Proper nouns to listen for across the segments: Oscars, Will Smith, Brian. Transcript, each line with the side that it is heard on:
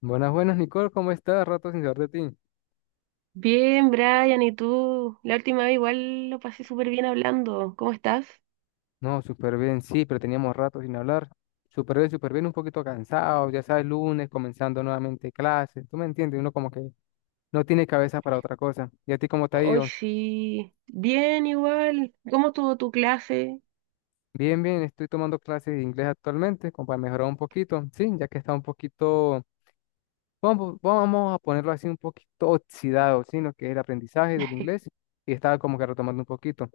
left: Buenas, buenas, Nicole, ¿cómo estás? Rato sin saber de ti.
right: Bien, Brian, ¿y tú? La última vez igual lo pasé súper bien hablando. ¿Cómo estás?
left: No, súper bien, sí, pero teníamos rato sin hablar. Súper bien, un poquito cansado, ya sabes, lunes, comenzando nuevamente clases, tú me entiendes, uno como que no tiene cabeza para otra cosa. ¿Y a ti cómo te ha
right: Hoy
left: ido?
right: sí. Bien, igual. ¿Cómo estuvo tu clase?
left: Bien, bien, estoy tomando clases de inglés actualmente, como para mejorar un poquito, sí, ya que está un poquito. Vamos a ponerlo así, un poquito oxidado, sino que es el aprendizaje del inglés y estaba como que retomando un poquito.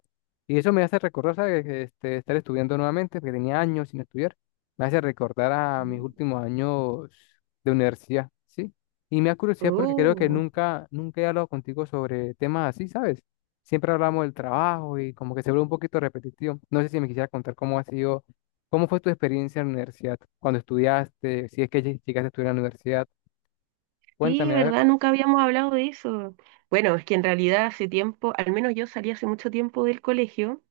left: Y eso me hace recordar, ¿sabes? Estar estudiando nuevamente, porque tenía años sin estudiar, me hace recordar a mis últimos años de universidad, ¿sí? Y me da curiosidad porque creo que
right: Oh,
left: nunca, nunca he hablado contigo sobre temas así, ¿sabes? Siempre hablamos del trabajo y como que se vuelve un poquito repetitivo. No sé si me quisiera contar cómo ha sido, cómo fue tu experiencia en la universidad, cuando estudiaste, si es que llegaste a estudiar en la universidad.
right: sí,
left: Cuéntame, a ver,
right: ¿verdad? Nunca habíamos hablado de eso. Bueno, es que en realidad hace tiempo, al menos yo salí hace mucho tiempo del colegio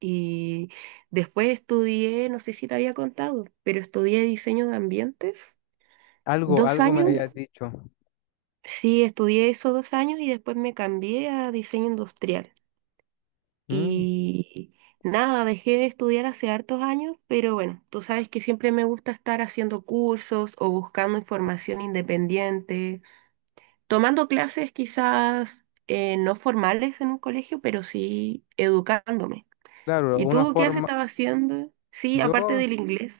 right: y después estudié, no sé si te había contado, pero estudié diseño de ambientes.
left: algo,
right: ¿Dos
left: algo me
right: años?
left: habías dicho.
right: Sí, estudié eso dos años y después me cambié a diseño industrial.
left: Mm,
right: Y nada, dejé de estudiar hace hartos años, pero bueno, tú sabes que siempre me gusta estar haciendo cursos o buscando información independiente, tomando clases quizás no formales en un colegio, pero sí educándome.
left: claro,
right: ¿Y
left: una
right: tú qué has
left: forma.
right: estado haciendo? Sí, aparte
left: Yo,
right: del inglés.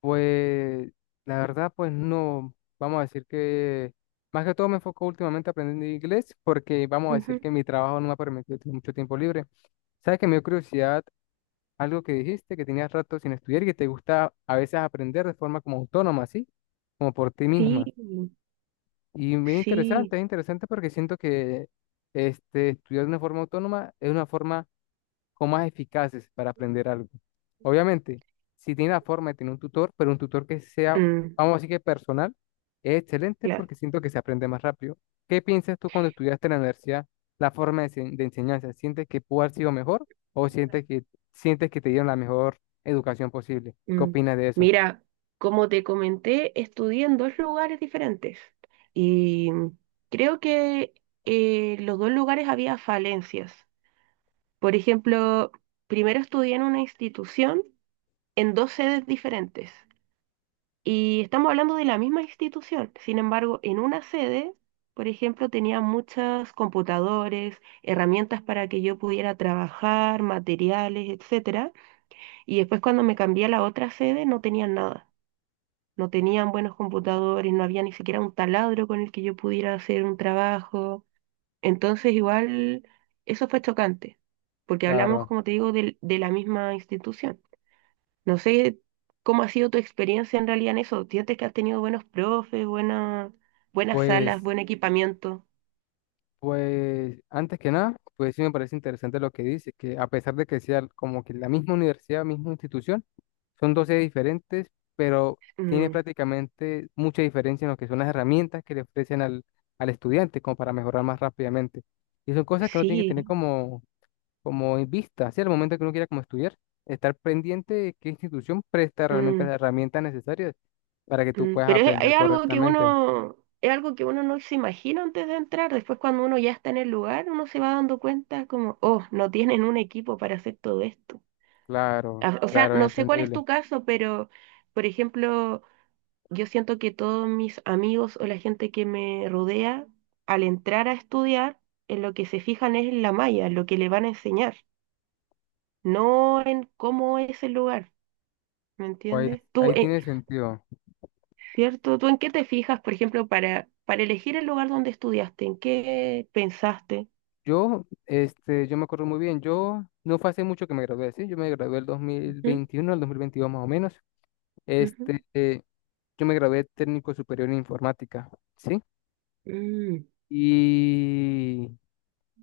left: pues, la verdad, pues no, vamos a decir que, más que todo me enfoco últimamente aprendiendo inglés porque vamos a
right: Ujú.
left: decir que mi trabajo no me ha permitido tener mucho tiempo libre. ¿Sabes que me dio curiosidad algo que dijiste, que tenías rato sin estudiar y que te gusta a veces aprender de forma como autónoma? ¿Sí? Como por ti misma.
right: Sí,
left: Y muy interesante,
right: sí.
left: es interesante porque siento que estudiar de una forma autónoma es una forma o más eficaces para aprender algo. Obviamente, si tiene la forma de tener un tutor, pero un tutor que sea,
right: Mm,
left: vamos a decir, que personal, es excelente
right: claro.
left: porque siento que se aprende más rápido. ¿Qué piensas tú cuando estudiaste en la universidad, la forma de enseñanza? ¿Sientes que pudo haber sido mejor o sientes que te dieron la mejor educación posible? ¿Qué
right: Mm,
left: opinas de eso?
right: mira, como te comenté, estudié en dos lugares diferentes y creo que los dos lugares había falencias. Por ejemplo, primero estudié en una institución en dos sedes diferentes y estamos hablando de la misma institución. Sin embargo, en una sede, por ejemplo, tenía muchos computadores, herramientas para que yo pudiera trabajar, materiales, etcétera. Y después cuando me cambié a la otra sede no tenía nada, no tenían buenos computadores, no había ni siquiera un taladro con el que yo pudiera hacer un trabajo. Entonces, igual, eso fue chocante, porque hablamos,
left: Claro.
right: como te digo, la misma institución. No sé cómo ha sido tu experiencia en realidad en eso. ¿Sientes que has tenido buenos profes, buenas salas,
left: pues
right: buen equipamiento?
left: Pues antes que nada, pues sí me parece interesante lo que dice, que a pesar de que sea como que la misma universidad, misma institución, son dos sedes diferentes, pero tiene
right: Mm,
left: prácticamente mucha diferencia en lo que son las herramientas que le ofrecen al estudiante, como para mejorar más rápidamente. Y son cosas que uno tiene que
right: sí.
left: tener como en vista, ¿sí? Al momento que uno quiera como estudiar, estar pendiente de qué institución presta realmente
right: Mm.
left: las herramientas necesarias para que tú
right: Mm,
left: puedas
right: pero
left: aprender
right: es algo que
left: correctamente.
right: uno, es algo que uno no se imagina antes de entrar. Después, cuando uno ya está en el lugar, uno se va dando cuenta como, oh, no tienen un equipo para hacer todo esto.
left: Claro,
right: A- O sea,
left: claro, es
right: no sé cuál es
left: entendible.
right: tu caso, pero, por ejemplo, yo siento que todos mis amigos o la gente que me rodea, al entrar a estudiar, en lo que se fijan es en la malla, en lo que le van a enseñar, no en cómo es el lugar. ¿Me entiendes? ¿Tú,
left: Ahí tiene sentido.
right: ¿cierto? ¿Tú en qué te fijas, por ejemplo, para elegir el lugar donde estudiaste? ¿En qué pensaste?
left: Yo me acuerdo muy bien, yo no fue hace mucho que me gradué, ¿sí? Yo me gradué el
right: Ujú,
left: 2021, el 2022 más o menos.
right: ujú.
left: Este, eh, yo me gradué técnico superior en informática, ¿sí?
right: Mm,
left: Y,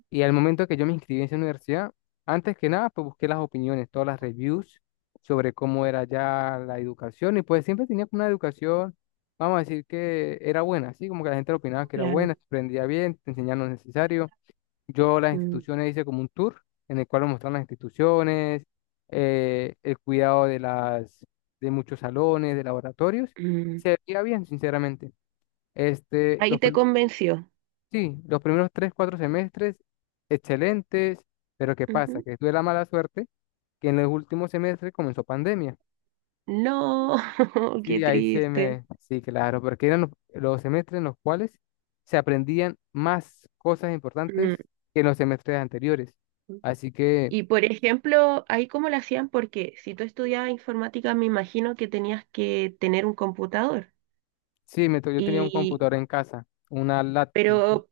left: y al momento que yo me inscribí en esa universidad, antes que nada, pues busqué las opiniones, todas las reviews sobre cómo era ya la educación, y pues siempre tenía como una educación, vamos a decir, que era buena, ¿sí? Como que la gente opinaba que era
right: claro.
left: buena, se aprendía bien, te enseñaban lo necesario. Yo las
right: Mm,
left: instituciones, hice como un tour en el cual nos mostraron las instituciones, el cuidado de muchos salones, de laboratorios, y
right: mm.
left: se veía bien, sinceramente. Este,
right: Ahí
left: los
right: te
left: prim-
right: convenció.
left: sí, los primeros 3, 4 semestres, excelentes. Pero ¿qué pasa?
right: Ujú.
left: Que tuve la mala suerte que en los últimos semestres comenzó pandemia.
right: No, qué
left: Sí, ahí se
right: triste.
left: me, sí, claro, porque eran los semestres en los cuales se aprendían más cosas importantes
right: Mm.
left: que en los semestres anteriores. Así que.
right: Y por ejemplo, ahí cómo lo hacían, porque si tú estudiabas informática, me imagino que tenías que tener un computador.
left: Sí, yo tenía un
right: Y,
left: computador en casa, una laptop.
right: pero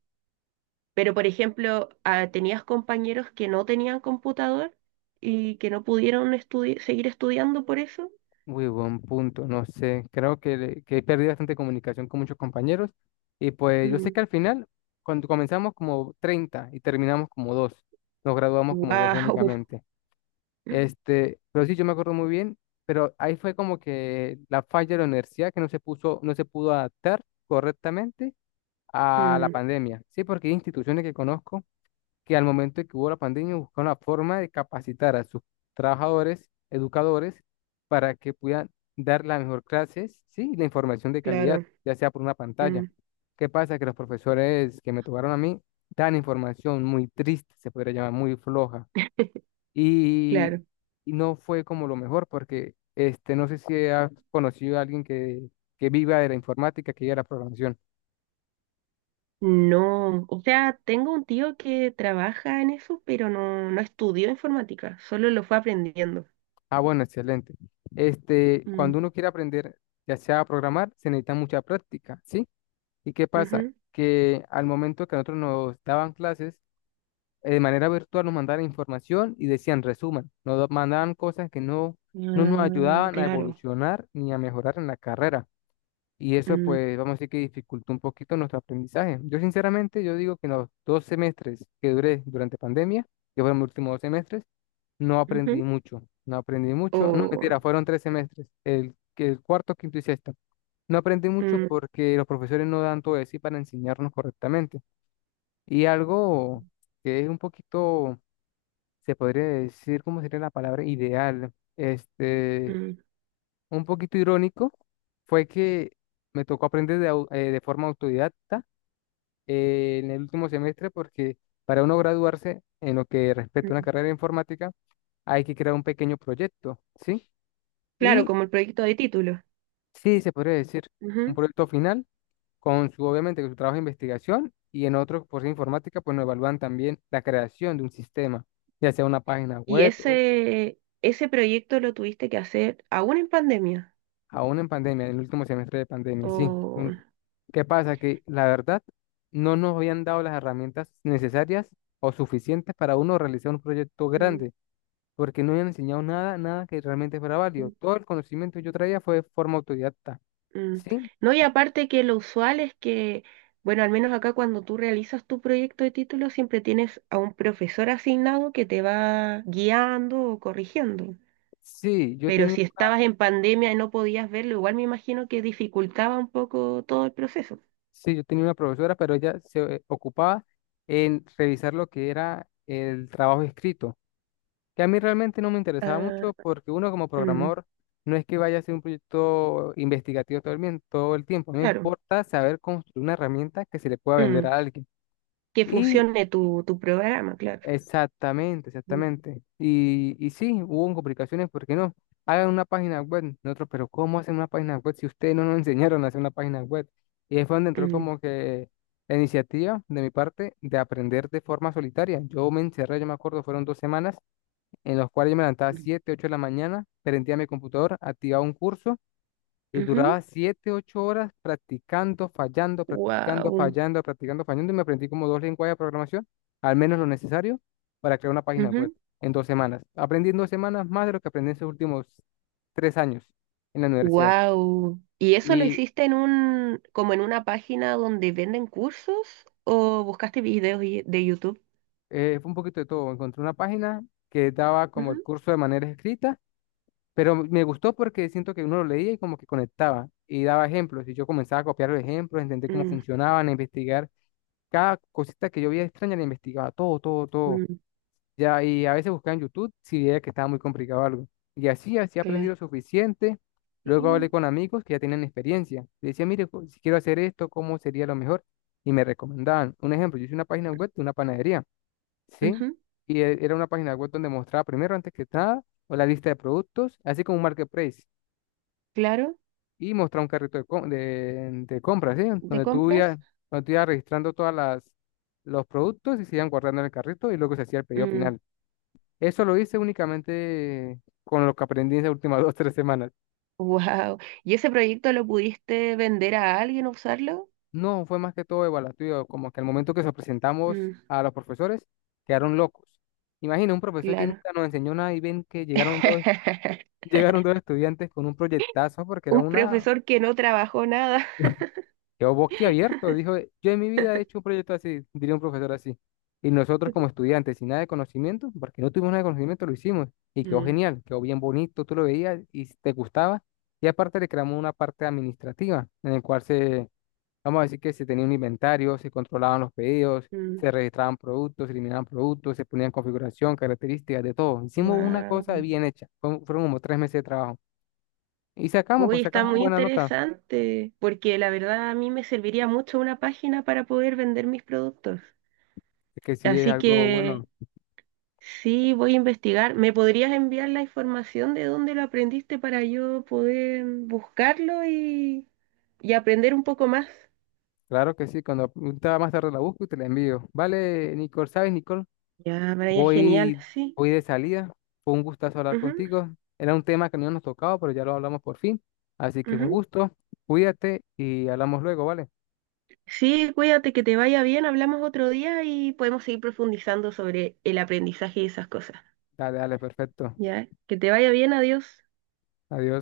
right: Pero, por ejemplo, ah, tenías compañeros que no tenían computador y que no pudieron seguir estudiando por eso.
left: Muy buen punto, no sé. Creo que he perdido bastante comunicación con muchos compañeros. Y pues yo sé
right: Mm.
left: que al final, cuando comenzamos como 30 y terminamos como dos, nos graduamos como dos
right: Wow.
left: únicamente. Pero sí, yo me acuerdo muy bien, pero ahí fue como que la falla de la universidad, que no se puso, no se pudo adaptar correctamente a la
right: Mm,
left: pandemia. Sí, porque hay instituciones que conozco, que al momento de que hubo la pandemia buscaron la forma de capacitar a sus trabajadores, educadores, para que puedan dar la mejor clases, sí, y la información de calidad,
right: claro.
left: ya sea por una pantalla.
right: Mm,
left: ¿Qué pasa? Que los profesores que me tocaron a mí dan información muy triste, se podría llamar muy floja, y,
right: claro.
left: y no fue como lo mejor, porque no sé si has conocido a alguien que viva de la informática, que viva de la programación.
right: No, o sea, tengo un tío que trabaja en eso, pero no, no estudió informática, solo lo fue aprendiendo.
left: Ah, bueno, excelente. Cuando
right: Mm,
left: uno quiere aprender, ya sea a programar, se necesita mucha práctica, ¿sí? ¿Y qué pasa?
right: ujú.
left: Que al momento que a nosotros nos daban clases, de manera virtual, nos mandaban información y decían resuman, mandaban cosas que no nos
right: Mm,
left: ayudaban a
right: claro.
left: evolucionar ni a mejorar en la carrera. Y eso,
right: Mm,
left: pues, vamos a decir que dificultó un poquito nuestro aprendizaje. Yo, sinceramente, yo digo que en los 2 semestres que duré durante pandemia, que fueron mis últimos 2 semestres, no aprendí
right: ujú.
left: mucho, no aprendí mucho. No,
right: O,
left: mentira, fueron 3 semestres, el cuarto, quinto y sexto. No aprendí mucho
right: mm,
left: porque los profesores no dan todo de sí para enseñarnos correctamente. Y algo que es un poquito, se podría decir, ¿cómo sería la palabra? Ideal,
right: mm,
left: un poquito irónico, fue que me tocó aprender de forma autodidacta, en el último semestre, porque para uno graduarse en lo que respecta a una
right: mm.
left: carrera de informática, hay que crear un pequeño proyecto, ¿sí?
right: Claro,
left: Y
right: como el proyecto de título.
left: sí, se podría decir un proyecto final con su, obviamente, con su trabajo de investigación, y en otro, por ser informática, pues nos evalúan también la creación de un sistema, ya sea una página
right: ¿Y
left: web o
right: ese proyecto lo tuviste que hacer aún en pandemia?
left: aún en pandemia, en el último semestre de pandemia, sí.
right: O...
left: ¿Qué pasa? Que la verdad no nos habían dado las herramientas necesarias o suficientes para uno realizar un proyecto
right: Mm,
left: grande, porque no habían enseñado nada, nada que realmente fuera
right: mm,
left: válido. Todo el conocimiento que yo traía fue de forma autodidacta.
right: mm.
left: Sí,
right: No, y aparte que lo usual es que, bueno, al menos acá cuando tú realizas tu proyecto de título, siempre tienes a un profesor asignado que te va guiando o corrigiendo.
left: sí, yo
right: Pero
left: tenía
right: si estabas en pandemia y no podías verlo, igual me imagino que dificultaba un poco todo el proceso.
left: Sí, yo tenía una profesora, pero ella se ocupaba en revisar lo que era el trabajo escrito, que a mí realmente no me interesaba
right: Ah,
left: mucho, porque uno como
right: mm,
left: programador no es que vaya a hacer un proyecto investigativo todo el tiempo. A mí me
right: claro.
left: importa saber construir una herramienta que se le pueda vender
right: Mm,
left: a alguien.
right: que
left: Y
right: funcione tu programa, claro.
left: exactamente,
right: Mm,
left: exactamente. Y sí, hubo complicaciones, ¿por qué no? Hagan una página web, nosotros, pero ¿cómo hacen una página web si ustedes no nos enseñaron a hacer una página web? Y ahí fue donde entró
right: mm,
left: como que la iniciativa de mi parte de aprender de forma solitaria. Yo me encerré, yo me acuerdo, fueron 2 semanas en las cuales yo me levantaba
right: mm,
left: 7, 8 de la mañana, prendía mi computador, activaba un curso y
right: ujú.
left: duraba 7 u 8 horas practicando, fallando, practicando,
right: Wow.
left: fallando, practicando, fallando. Y me aprendí como dos lenguajes de programación, al menos lo necesario, para crear una página web en 2 semanas. Aprendí en 2 semanas más de lo que aprendí en esos últimos 3 años en la universidad.
right: Wow. ¿Y eso lo
left: Y
right: hiciste en un, como en una página donde venden cursos o buscaste videos de YouTube?
left: fue un poquito de todo. Encontré una página que daba como el
right: Ujú.
left: curso de manera escrita, pero me gustó porque siento que uno lo leía y como que conectaba y daba ejemplos. Y yo comenzaba a copiar los ejemplos, entender cómo
right: Mm,
left: funcionaban, a investigar. Cada cosita que yo veía extraña la investigaba, todo, todo, todo.
right: mm,
left: Ya, y a veces buscaba en YouTube si veía que estaba muy complicado algo. Y así, así aprendí lo
right: cla-
left: suficiente. Luego hablé
right: sí,
left: con amigos que ya tenían experiencia. Le decía, mire, si quiero hacer esto, ¿cómo sería lo mejor? Y me recomendaban. Un ejemplo, yo hice una página web de una panadería, ¿sí?
right: ujú.
left: Y era una página web donde mostraba primero, antes que nada, o la lista de productos, así como un marketplace,
right: Claro,
left: y mostrar un carrito de compras, ¿sí?
right: de
left: Donde tú
right: compras.
left: ibas, donde tú ibas registrando todas las, los productos, y se iban guardando en el carrito y luego se hacía el pedido
right: Mm,
left: final. Eso lo hice únicamente con lo que aprendí en las últimas 2, 3 semanas.
right: wow. ¿Y ese proyecto lo pudiste vender a alguien, usarlo?
left: No, fue más que todo evaluativo, como que al momento que se presentamos
right: Mm,
left: a los profesores, quedaron locos. Imagina un profesor que
right: claro.
left: nunca nos enseñó nada y ven que llegaron dos, llegaron dos estudiantes con un proyectazo, porque era
right: Un
left: una.
right: profesor que no trabajó nada.
left: Quedó boquiabierto, dijo, yo en mi vida he hecho un proyecto así, diría un profesor así. Y nosotros como estudiantes, sin nada de conocimiento, porque no tuvimos nada de conocimiento, lo hicimos. Y quedó
right: Mm,
left: genial, quedó bien bonito, tú lo veías y si te gustaba. Y aparte le creamos una parte administrativa en el cual se, vamos a decir que se tenía un inventario, se controlaban los pedidos,
right: mm,
left: se registraban productos, se eliminaban productos, se ponían configuración, características, de todo. Hicimos una
right: wow.
left: cosa bien hecha. Fueron como 3 meses de trabajo. Y sacamos,
right: Uy,
left: pues
right: está
left: sacamos
right: muy
left: buena nota,
right: interesante, porque la verdad a mí me serviría mucho una página para poder vender mis productos.
left: que sí es
right: Así
left: algo
right: que
left: bueno.
right: sí, voy a investigar. ¿Me podrías enviar la información de dónde lo aprendiste para yo poder buscarlo y aprender un poco más?
left: Claro que sí, cuando estaba más tarde la busco y te la envío. Vale, Nicole, ¿sabes, Nicole?
right: Ya, Brian, genial,
left: Voy,
right: sí.
left: voy de salida. Fue un gustazo hablar
right: Ujú,
left: contigo. Era un tema que no nos tocaba, pero ya lo hablamos por fin. Así que un
right: ujú.
left: gusto. Cuídate y hablamos luego, ¿vale?
right: Sí, cuídate, que te vaya bien. Hablamos otro día y podemos seguir profundizando sobre el aprendizaje y esas cosas.
left: Dale, dale, perfecto.
right: Ya, que te vaya bien, adiós.
left: Adiós.